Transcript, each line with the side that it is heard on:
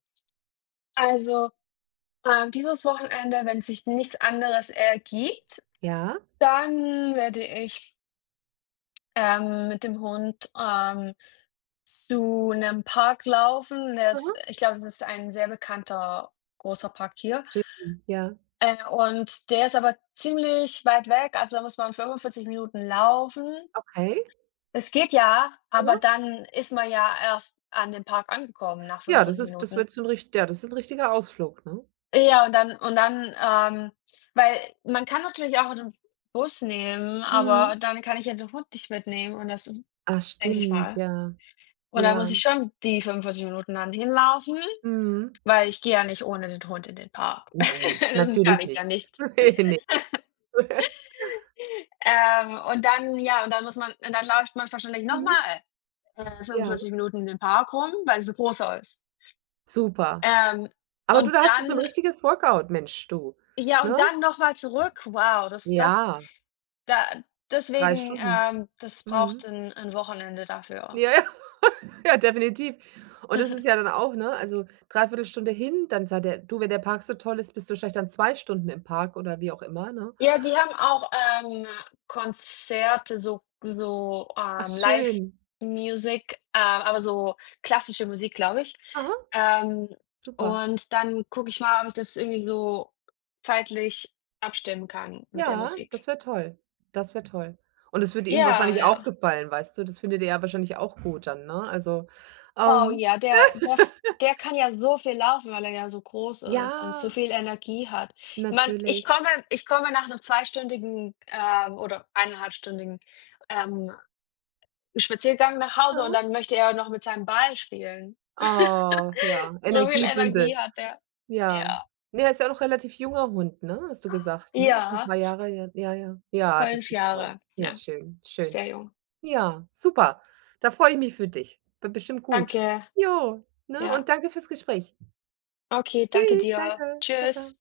left: Also, ähm, dieses Wochenende, wenn sich nichts anderes ergibt,
right: Ja.
left: dann werde ich ähm, mit dem Hund, ähm, zu 'nem Park laufen. Der ist
right: Aha.
left: ich glaube, das ist ein sehr bekannter, großer Park hier.
right: Schön, ja.
left: Äh, und der ist aber ziemlich weit weg, also da muss man 45 Minuten laufen.
right: Okay.
left: Es geht ja, aber
right: Aha.
left: dann ist man ja erst an dem Park angekommen nach
right: Ja, das
left: 45
right: ist das
left: Minuten.
right: wird so 'n rich ja, das ist 'n richtiger Ausflug, ne?
left: Ja, und dann und dann ähm, weil man kann natürlich auch einen Bus nehmen,
right: Mhm.
left: aber dann kann ich ja den Hund nicht mitnehmen und das ist
right: Ah,
left: denke ich
right: stimmt,
left: mal.
right: ja.
left: Und dann muss
right: Ja.
left: ich schon die Minuten dann hinlaufen,
right: Mhm.
left: weil ich gehe ja nicht ohne den Hund in den Park.
right: Nein,
left: Das kann
right: natürlich
left: ich ja
right: nicht.
left: nicht.
right: Ne, ne.
left: Ähm, und dann ja, und dann muss man und dann läuft man wahrscheinlich noch
right: Mhm.
left: mal, äh,
right: Ja.
left: fünfundvierzig Minuten in dem Park rum, weil es 'n großer ist.
right: Super.
left: Ähm,
right: Aber du,
left: und
right: da hast du so 'n
left: dann
right: richtiges Workout, Mensch du,
left: Ja,
right: ne?
left: und dann noch mal zurück. Wow, das das
right: Ja.
left: da
right: 3
left: deswegen,
right: Stunden.
left: ähm, das braucht
right: Mhm.
left: 'n 'n Wochenende dafür.
right: Ja, ja. Ja, definitiv. Und das ist ja dann auch, ne also 3/4 Stunde hin, dann seid ihr du, wenn der Park so toll ist, bist du vielleicht dann 2 Stunden im Park oder wie auch immer, ne?
left: Ja, die haben auch, ähm, Konzerte so so,
right: Ach,
left: ähm,
right: schön.
left: Live-Music, äh, aber so klassische Musik, glaube ich.
right: Aha,
left: Ähm,
right: super.
left: und dann gucke ich mal, ob ich das irgendwie so zeitlich abstimmen kann mit der
right: Ja,
left: Musik.
right: das wäre toll das wär toll. Und es würde ihm
left: Ja,
right: wahrscheinlich auch
left: ja.
right: gefallen, weißt du? Das findet er ja wahrscheinlich auch gut dann, ne? Also,
left: Oh,
right: ähm.
left: ja, der [unintelligible] f der kann ja so viel laufen, weil er ja so groß ist und so
right: Ja.
left: viel Energie hat. Man ich
right: Natürlich.
left: komme ich komme nach 'nem zweistündigen ähm, oder eineinhalbstündigen, ähm, Spaziergang nach Hause und
right: Aha.
left: dann möchte er noch mit seinem Ball spielen.
right: Oh, ja.
left: So viel
right: Energiebündel,
left: Energie hat er.
right: ja
left: Ja.
right: er ist ja auch noch 'n relativ junger Hund, ne hast du gesagt, ne? Ist 'n
left: Ja.
right: paar Jahre, ja, ja ja, das
left: 5
right: ist doch toll,
left: Jahre.
right: ja,
left: Ja,
right: schön, schön.
left: sehr jung.
right: Ja, super, da freue ich mich für dich, wird bestimmt gut.
left: Danke,
right: Ja, ne?
left: ja.
right: Und danke fürs Gespräch.
left: Okay, danke
right: Tschüss,
left: dir,
right: danke, ciao ciao.
left: tschüss.